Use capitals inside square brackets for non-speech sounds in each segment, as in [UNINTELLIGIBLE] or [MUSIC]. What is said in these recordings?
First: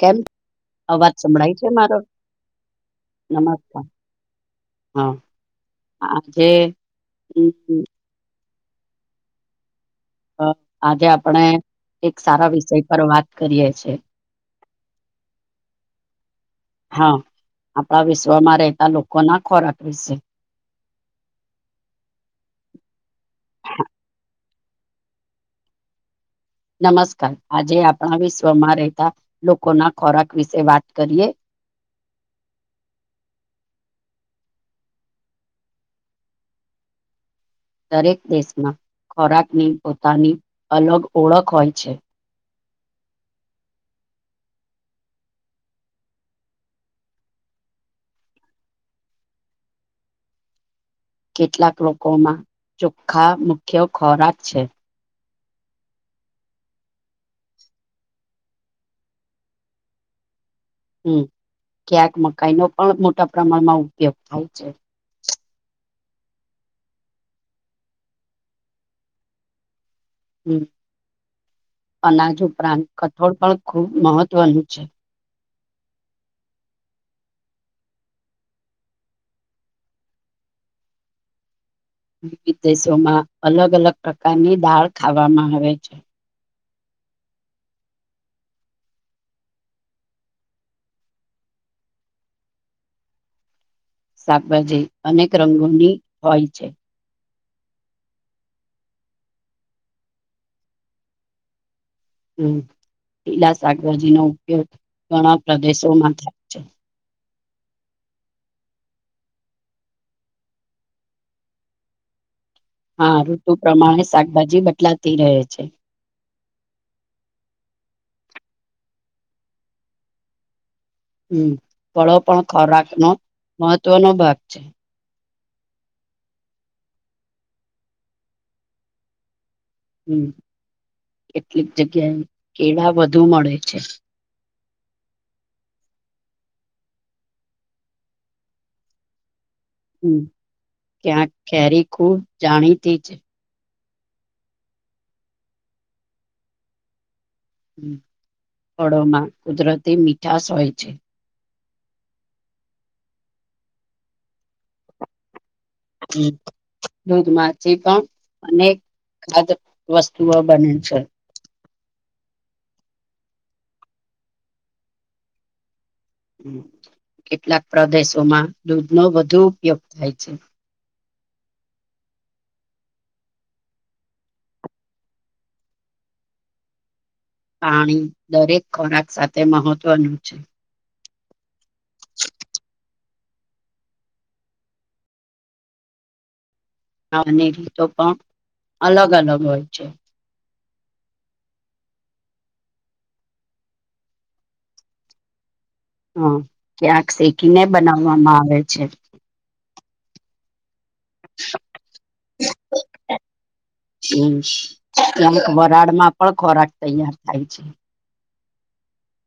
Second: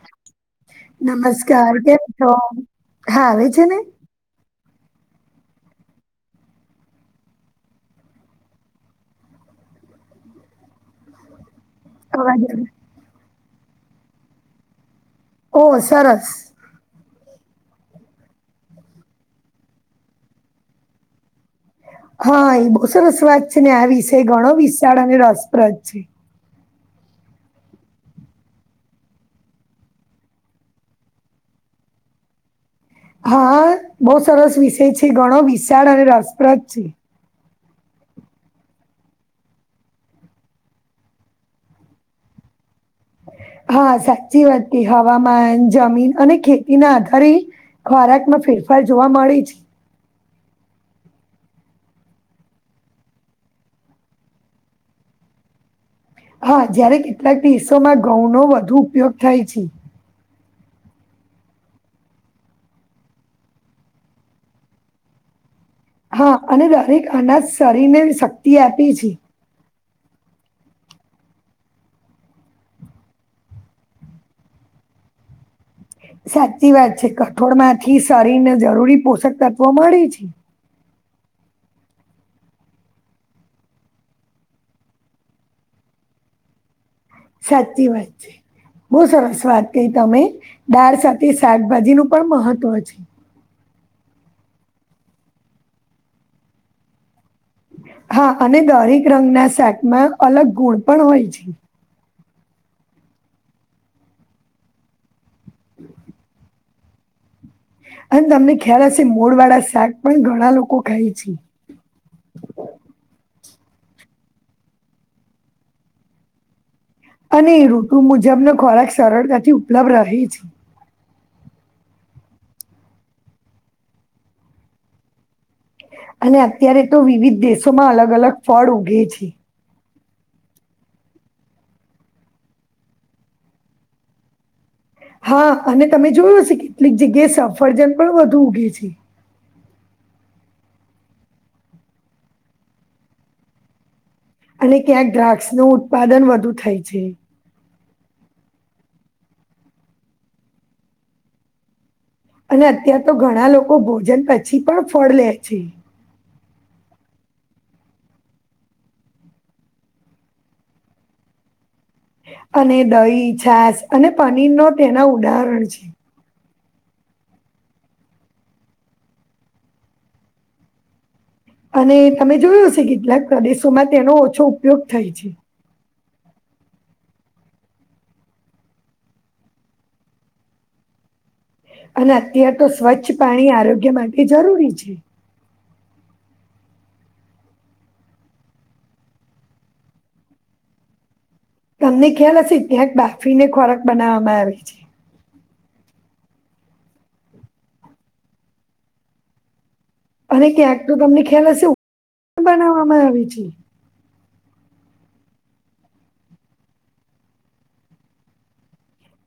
કેમ અવાજ સંભળાય છે નમસ્કાર મારો? કેમ છો? હા આવે છે ને નમસ્કાર. હા, જે આજે આપણે એક અવાજ સારા આવે વિષય પર વાત કરીએે છે. ઓ સરસ. હા, આપણા વિશ્વમાં રહેતા લોકો ના ખોરાક વિશે. હા એ બહુ સરસ વાત છે ને આ વિષ ઘણો વિશાળ અને રસપ્રદ છે. નમસ્કાર. આજે આપણા વિશ્વમાં રહેતા લોકો ના ખોરાક વિશે વાત કરીએ. [INAUDIBLE] હા બહું સરસ વિષય છે. ઘણો વિશાળ અને રસપ્રદ છે. દરેક દેશમાં ખોરાકની પોતાની અલગ ઓળખ હોય છે. [INAUDIBLE] હા સાચી વાત કે હવામાન, જમીન અને ખેતી ના આધારે ખોરાક માં ફેર ફાર જોવા મળે છે. કેટલાક લોકોમાં ચોખ્ખા મુખ્ય ખોરાક છે. હા, જયારે કેટલાક દેશો માં ઘઉંનો વધુ ઉપયોગ થાય છે. હમ્મ. ક્યાંક મકાઈનો પણ મોટા પ્રમાણમાં ઉપયોગ થાય છે. હા, અને દરેક અનાજ શરીરને શક્તિ આપે છે. હમ્મ. અનાજ ઉપરાંત કઠોળ પણ ખૂબ મહત્વનું છે. સાચી વાત છે. કઠોળમાંથી શરીર ને જરૂરી પોષક તત્વો મળે છે. વિવિધ દેશોમાં અલગ-અલગ પ્રકારની દાળ ખાવામાં આવે છે. સાચી વાત છે. બહું સરસ વાત કહી તમે. દાળ સાથે શાકભાજી નું પણ મહત્વ છે. શાકભાજી અનેક રંગોની હોય છે. હા અને દરેક રંગના સેટમાં અલગ ગુણ પણ હોય છે. હમ્મ, લીલા શાકભાજી નો ઉપયોગ ઘણા પ્રદેશોમાં થાય છે. અને તમને ખ્યાલ હશે મોડ વાળા શાક પણ ઘણા લોકો ખાય છે. [INAUDIBLE] હા ઋતુ પ્રમાણે શાકભાજી બદલાતી રહે છે. અને ઋતુ મુજબ નો ખોરાક સરળતાથી ઉપલબ્ધ રહે છે. હમ્મ, ફળો પણ ખોરાકનો મહત્વનો ભાગ છે. અને અત્યારે તો વિવિધ દેશોમાં અલગ-અલગ ફળ ઉગે છે. હમ્મ, કેટલીક જગ્યાએ કેળા વધુ મળે છે. હા, અને તમે જોયું હશે કેટલીક જગ્યાએ સફરજન પણ વધુ ઉગે છે. હમ્મ. ક્યાંક કેરી ખૂબ જાણીતી છે. અને ક્યાંક દ્રાક્ષ નું ઉત્પાદન વધુ થાય છે. ફળોમાં કુદરતી મીઠાશ હોય છે. અને અત્યાર તો ઘણા લોકો ભોજન પછી પણ ફળ લે છે. હમ્મ. દૂધમાંથી પણ અનેક ખાદ્ય વસ્તુઓ બને છે. અને દહીં, છાસ અને પનીરનો તેના ઉદાહરણ છે. કેટલાક પ્રદેશોમાં દૂધનો વધુ ઉપયોગ થાય છે. અને તમે જોયું હશે કેટલાક પ્રદેશોમાં તેનો ઓછો ઉપયોગ થાય છે. પાણી દરેક ખોરાક સાથે મહત્વનું છે. અને અત્યાર તો સ્વચ્છ પાણી આરોગ્ય માટે જરૂરી છે. [UNINTELLIGIBLE] રીતો પણ અલગ-અલગ હોય છે. તમને ખ્યાલ હશે ક્યાંક બાફીને ખોરાક બનાવવામાં આવે છે. હા, ક્યાંક શેકીને બનાવવામાં આવે છે. અને ક્યાંક તો તમને ખ્યાલ હશે બનાવવામાં આવે છે. હમ્મ. ક્યાંક વરાળમાં પણ ખોરાક તૈયાર થાય છે.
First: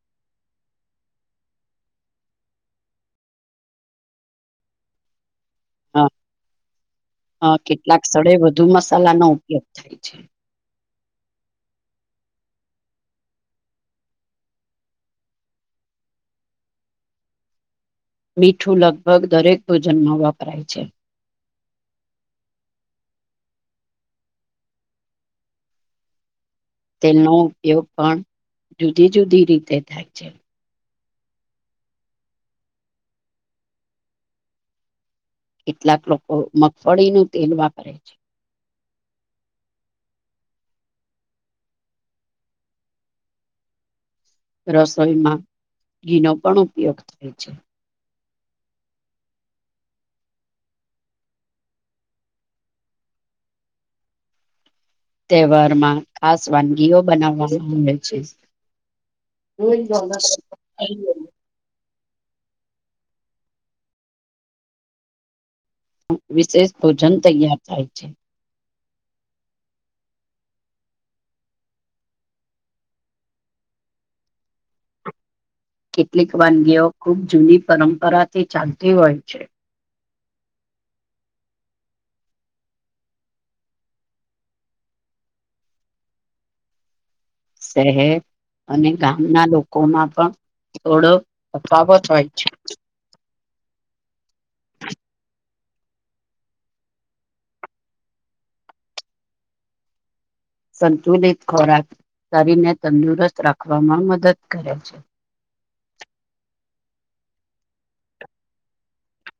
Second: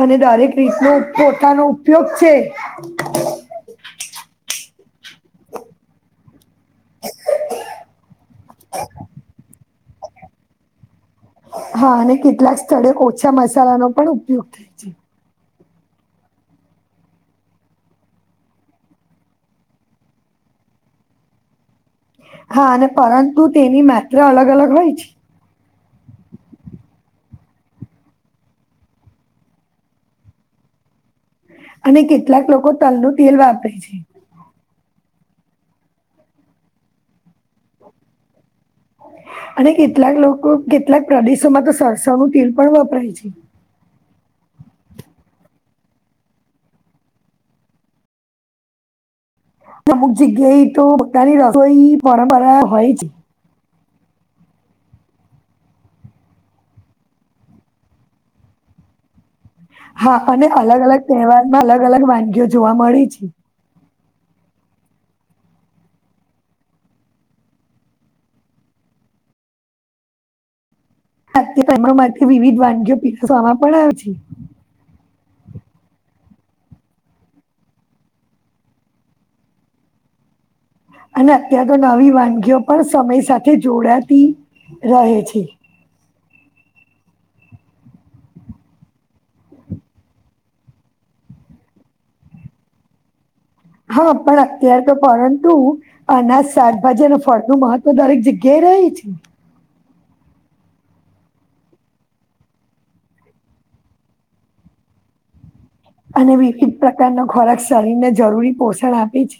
અને દરેક રીતનો પોતાનો ઉપયોગ છે. હા, હા, કેટલાક સ્થળે વધુ મસાલા નો ઉપયોગ થાય છે. હા, અને કેટલાક સ્થળે ઓછા મસાલાનો પણ ઉપયોગ થાય છે. મીઠું લગભગ દરેક ભોજનમાં વપરાય છે. હા, અને પરંતુ તેની માત્રા અલગ-અલગ હોય છે. તેનો ઉપયોગ પણ જુદી-જુદી રીતે થાય છે. અને કેટલાક લોકો તલનું તેલ વાપરે છે. કેટલાક લોકો મગફળીનું તેલ વાપરે છે. હ. અને કેટલાક લોકો કેટલાક પ્રદેશોમાં તો સરસવનું તેલ પણ વપરાય છે. રસોઈમાં ઘીનો પણ ઉપયોગ થાય છે. અમુક જગ્યાએ ઈતો પોતાના રસોઈની પરંપરા હોય તહેવારમાં ખાસ વાનગીઓ બનાવવામાં આવે છે. હા, અને અલગ-અલગ તહેવારમાં અલગ-અલગ વાનગીઓ જોવા મળી છે. વિશેષ ભોજન તૈયાર થાય છે. [UNINTELLIGIBLE] માટે વિવિધ વાનગીઓ પીરસવામાં પણ આવે છે. કેટલીક વાનગીઓ ખૂબ જૂની પરંપરાથી ચાલતી હોય છે. અને અત્યાર તો નવી વાનગીઓ પણ સમય સાથે જોડાતી રહે છે. સેહે અને ગામના લોકોમાં પણ થોડો તફાવત હોય છે. હા, પણ અત્યારે તો પરંતુ અનાજ, શાકભાજી અને ફળનું મહત્વ દરેક જગ્યાએ રહે છે. સંતુલિત ખોરાક શરીરને તંદુરસ્ત રાખવામાં મદદ કરે છે. અને વિવિધ પ્રકારનો ખોરાક શરીરને જરૂરી પોષણ આપે છે.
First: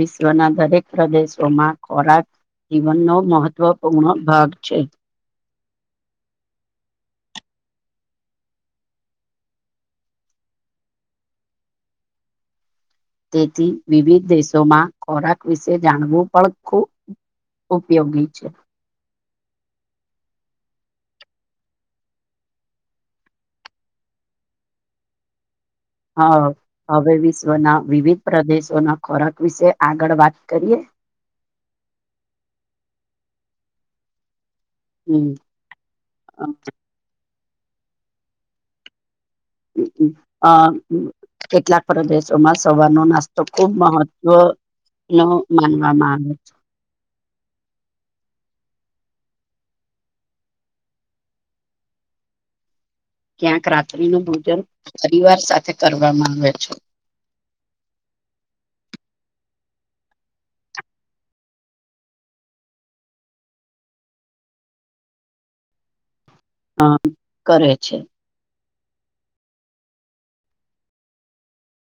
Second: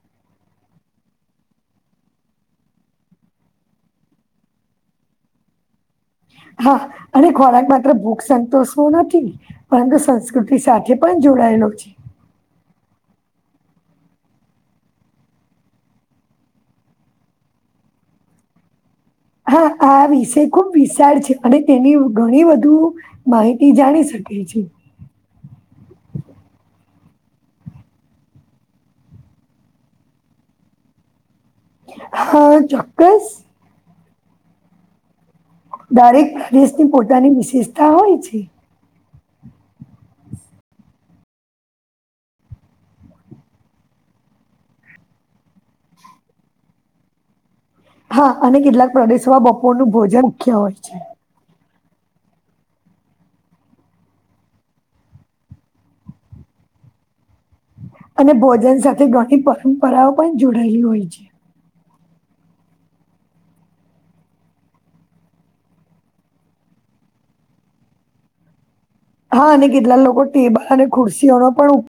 વિશ્વના દરેક પ્રદેશોમાં ખોરાક જીવનનો મહત્વપૂર્ણ ભાગ છે. [UNINTELLIGIBLE] હા, અને ખોરાક માત્ર ભૂખ સંતોષવો નથી પરંતુ સંસ્કૃતિ સાથે પણ જો ડાઈલો છે. તેથી વિવિધ દેશોમાં ખોરાક વિશે જાણવું પણ ખૂબ ઉપયોગી છે. હા, આ વિષય ખૂબ વિશાળ છે અને તેની ઘણી વધુ માહિતી જાણી શકી એ છે. હા, હવે વિશ્વના વિવિધ પ્રદેશોના ખોરાક વિશે આગળ વાત કરીએ. હા, ચોક્કસ. હમ દરેક દેશની પોતાની વિશેષતા હોય છે. હા. કેટલાક પ્રદેશોમાં સવારનો નાસ્તો ખૂબ મહત્વ નો માનવામાં આવે છે. હા અને કેટલાક પ્રદેશોમાં બપોરનું ભોજન મુખ્ય હોય છે. ક્યાંક રાત્રિનું ભોજન પરિવાર સાથે કરવામાં આવે છે. અને ભોજન સાથે ઘણી પરંપરાઓ પણ જોડાયેલી હોય છે. હમ્મ કરે છે. હા અને કેટલા લોકો ટેબલ અને ખુરશીઓનો પણ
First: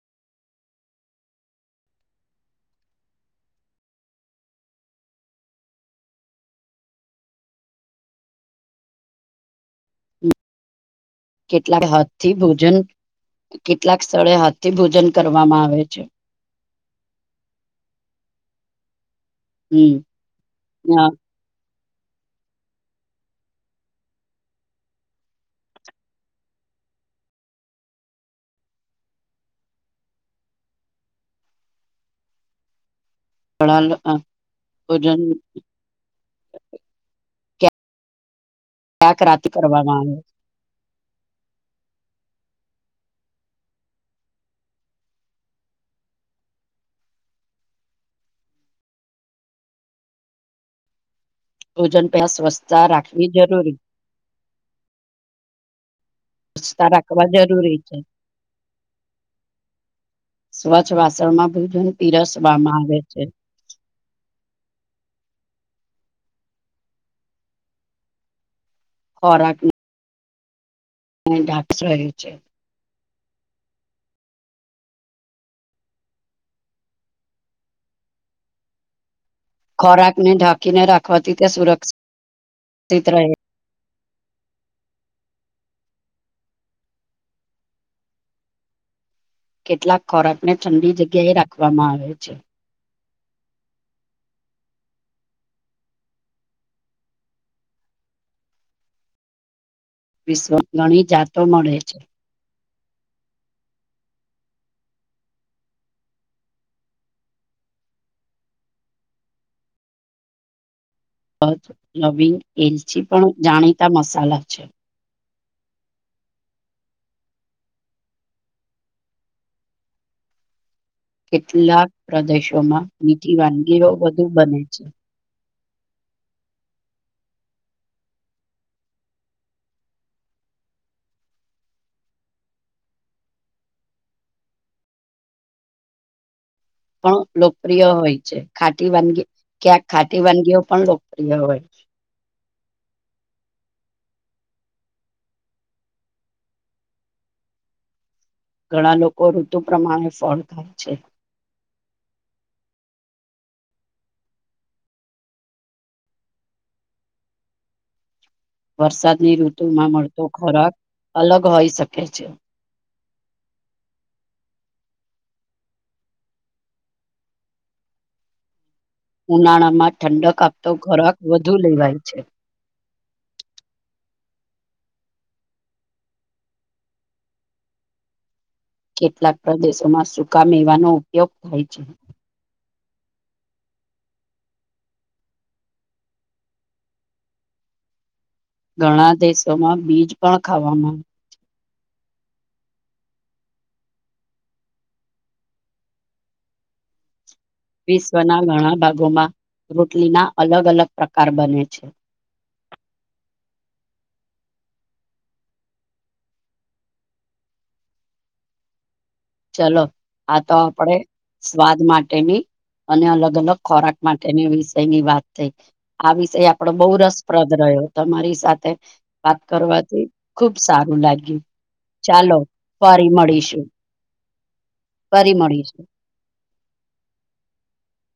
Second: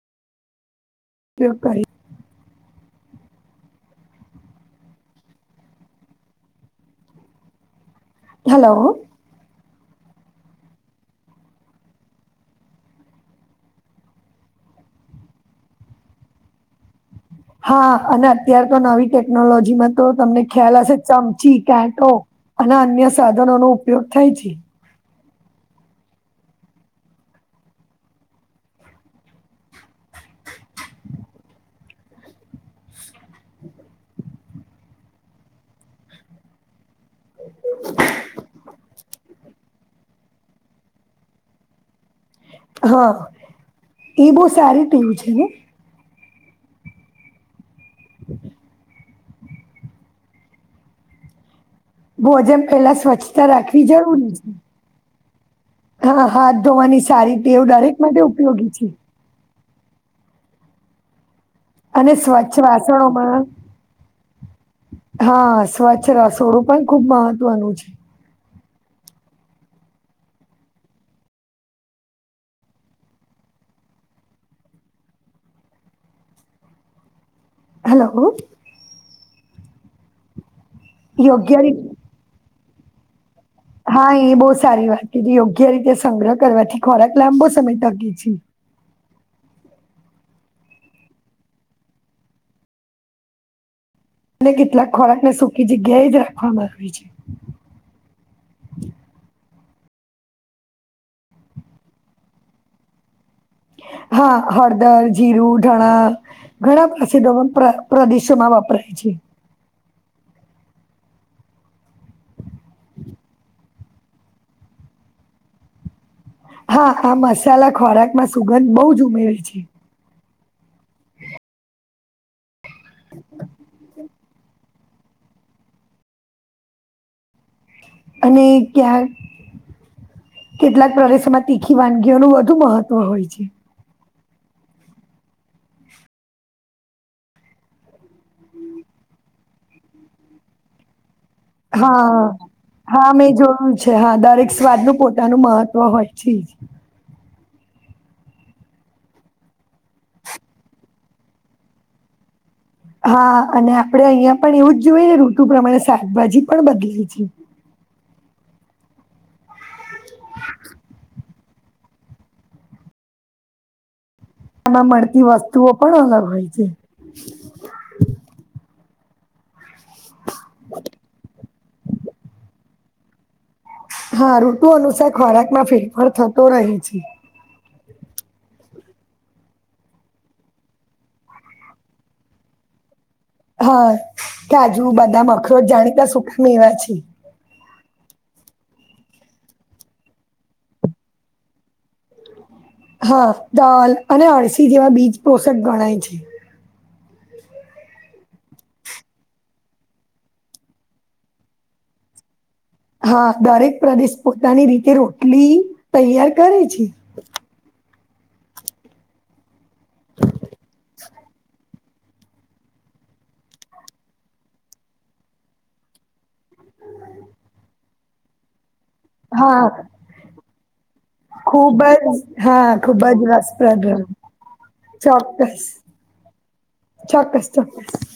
ઉપયોગ કરે હેલો. કેટલાય હાથથી ભોજન કેટલાક સ્થળે હાથથી ભોજન કરવામાં આવે છે. હા અને અત્યાર તો નવી ટેકનોલોજીમાં હમ તો તમને ખ્યાલ હશે ચમચી કાટો અને અન્ય સાધનોનો ઉપયોગ થાય છે. પણ અ ભોજન ક્યાક રાતે કરવામાં આવે. હા એ બહુ સારી ટુલ છે ને? [INAUDIBLE] ભોજન પેલા ભોજન સ્વચ્છતા પેલા રાખવી સ્વચ્છતા જરૂરી રાખવી જરૂરી છે. હા હાથ સ્વચ્છતા ધોવાની રાખવા સારી ટેવ જરૂરી દરેક છે માટે ઉપયોગી છે. સ્વચ્છ વાસણ માં અને સ્વચ્છ વાસણોમાં હા સ્વચ્છ રસોડું પણ ખુબ મહત્વનું છે. ખોરાકી ને ડાકસએ છે હલોઓ ખોરાક ને ઢાંકીને રાખવાથી તેયા યોગ્ય રીતે સુરક્ષિ તિત રહે હા એ બહુ સારી વાત કીધી, યોગ્ય રીતે સંગ્રહ કરવાથી ખોરાક લાંબો સમય તકે છે. [INAUDIBLE] કેટલાક ખોરાકને ઠંડી જગ્યા એ રાખવામાં આવે છે. અને કેટલાક ખોરાકને સુખી જગ્યાએ જ રાખવામાં આવી છે. [INAUDIBLE] વિશ્વ ઘણી જાતો મળે છે. હા હળદર, જીરું, ધાણા ઘણા પ્રસિદો પ્ર પ્રદેશોમાં વપરાય છે. તજ, લવિંગ, એલચી પણ જાણીતા મસાલા છે. હા આ મસાલા ખોરાક માં સુગંધ બહુજ ઉમેરે છે. કેટલાક પ્રદેશોમાં નીતિ વાનગીઓ વધુ બને છે. અને ક્યાંક કેટલાક પ્રદેશોમાં તીખી વાનગીઓનું વધુ મહત્વ હોય છે. પણ લોકપ્રિય હોય છે, ખાટી વાનગી ક્યાંક ખાટી વાનગીઓ પણ લોક હા હા મેં જોયું છે, હા દરેક સ્વાદનું પોતાનું મહત્વ હોય છેજ ઘણા લોકો ઋતુ પ્રમાણે ફળ ખાય છે. હા અને આપણે અહિયાં પણ એવુંજ જોયએને ઋતુ પ્રમાણે શાકભાજી પણ બદલાય છે. વરસાદની ઋતુમાં મળતો ખોરાક અલગ હોઈ શકે છે. આમા મળતી વસ્તુઓ પણ અલગ હોય છે. ઉનાળામાં ઠંડક આપતો ખોરાક વધુ લેવાય છે. હા ઋતુ અનુસાર ખોરાકમાં ફેરફાર થતો રહે છે. કેટલાક પ્રદેશોમાં સૂકા મેવાનો ઉપયોગ થાય છે. હા કાજુ, બદામ, અખરોટ જાણીતા સુખા મેવા છે. ઘણા દેશોમાં બીજ પણ ખાવામાં [UNINTELLIGIBLE] હા દાલ અને અળસી જેવા બીજ પોષક ગણાય છે. વિશ્વના ઘણા ભાગોમાં રોટલીના અલગ અલગ પ્રકાર બને છે. હા દરેક પ્રદેશ પોતાની રીતે રોટલી તૈયાર કરે છે. ચલો આ તો આપડે સ્વાદ માટેની અને અલગ અલગ ખોરાક માટેની વિષયની વાત થઈ, આ વિષય આપડો બહુ રસપ્રદ રહ્ય હ્યો તમારી સાથે વાત હા કરવાથી ખુબ સારું લાગ્યું, ખુબ જ ચાલો હા ખુબ ફરી જ મળીશું. રસપ્રદ રહ્યું. ફરી ચોક્કસ, મળીશું ચોક્કસ ચોક્કસ.